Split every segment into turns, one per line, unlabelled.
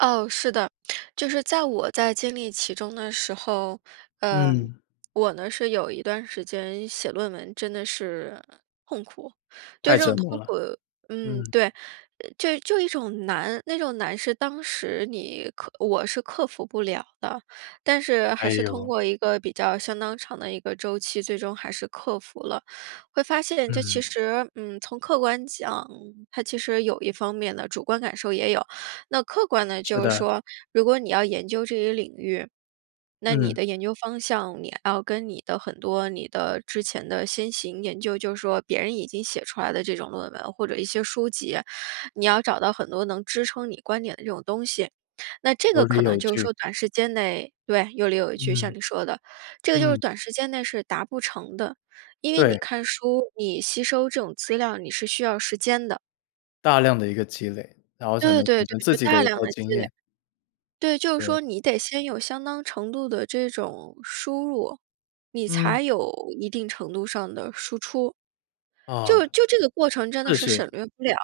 哦，是的，就是在我在经历其中的时候，呃，
嗯。
我呢是有一段时间写论文真的是痛苦。对
太
这
折
种
磨
痛
了，
苦嗯，
嗯。
对，就就一种难，那种难是当时你克我是克服不了的。但是
哎
还是通
哟。
过一个比较相当长的一个周期，最终还是克服了。会发现这其
嗯。
实，嗯，从客观讲，它其实有一方面的，主观感受也有。那客观的，
是
就是
的。
说，如果你要研究这一领域，那你
嗯。
的研究方向，你要跟你的很多你的之前的先行研究，就是说别人已经写出来的这种论文，或者一些书籍，你要找到很多能支撑你观点的这种东西。那这个
有
可
理
能
有
就是
据。
说短时间内对，有理有据，像
嗯，
你说的。这个就是
嗯。
短时间内是达不成的，因为你
对。
看书，你吸收这种资料，你是需要时间的。
大量的一个积累，然后才
对
能形
对对，
成自
就
己
大
的一
量
套
地
经
积累。
验。
对，就是
对。
说你得先有相当程度的这种输入，你
嗯。
才有一定程度上的输出。就
啊，
就这个过程真的
是
是省
是。
略不了。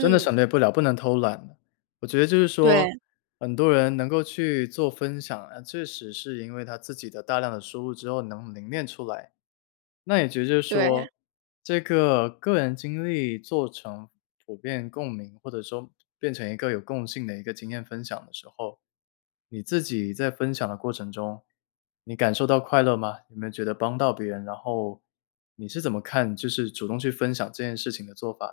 真的省略不了，不能偷懒。我觉得就是说，
对。
很多人能够去做分享，啊，确实是因为他自己的大量的输入之后能凝练出来。那也觉得就是
对。
说，这个个人经历做成普遍共鸣，或者说变成一个有共性的一个经验分享的时候，你自己在分享的过程中，你感受到快乐吗？你能觉得帮到别人，然后你是怎么看，就是主动去分享这件事情的做法的？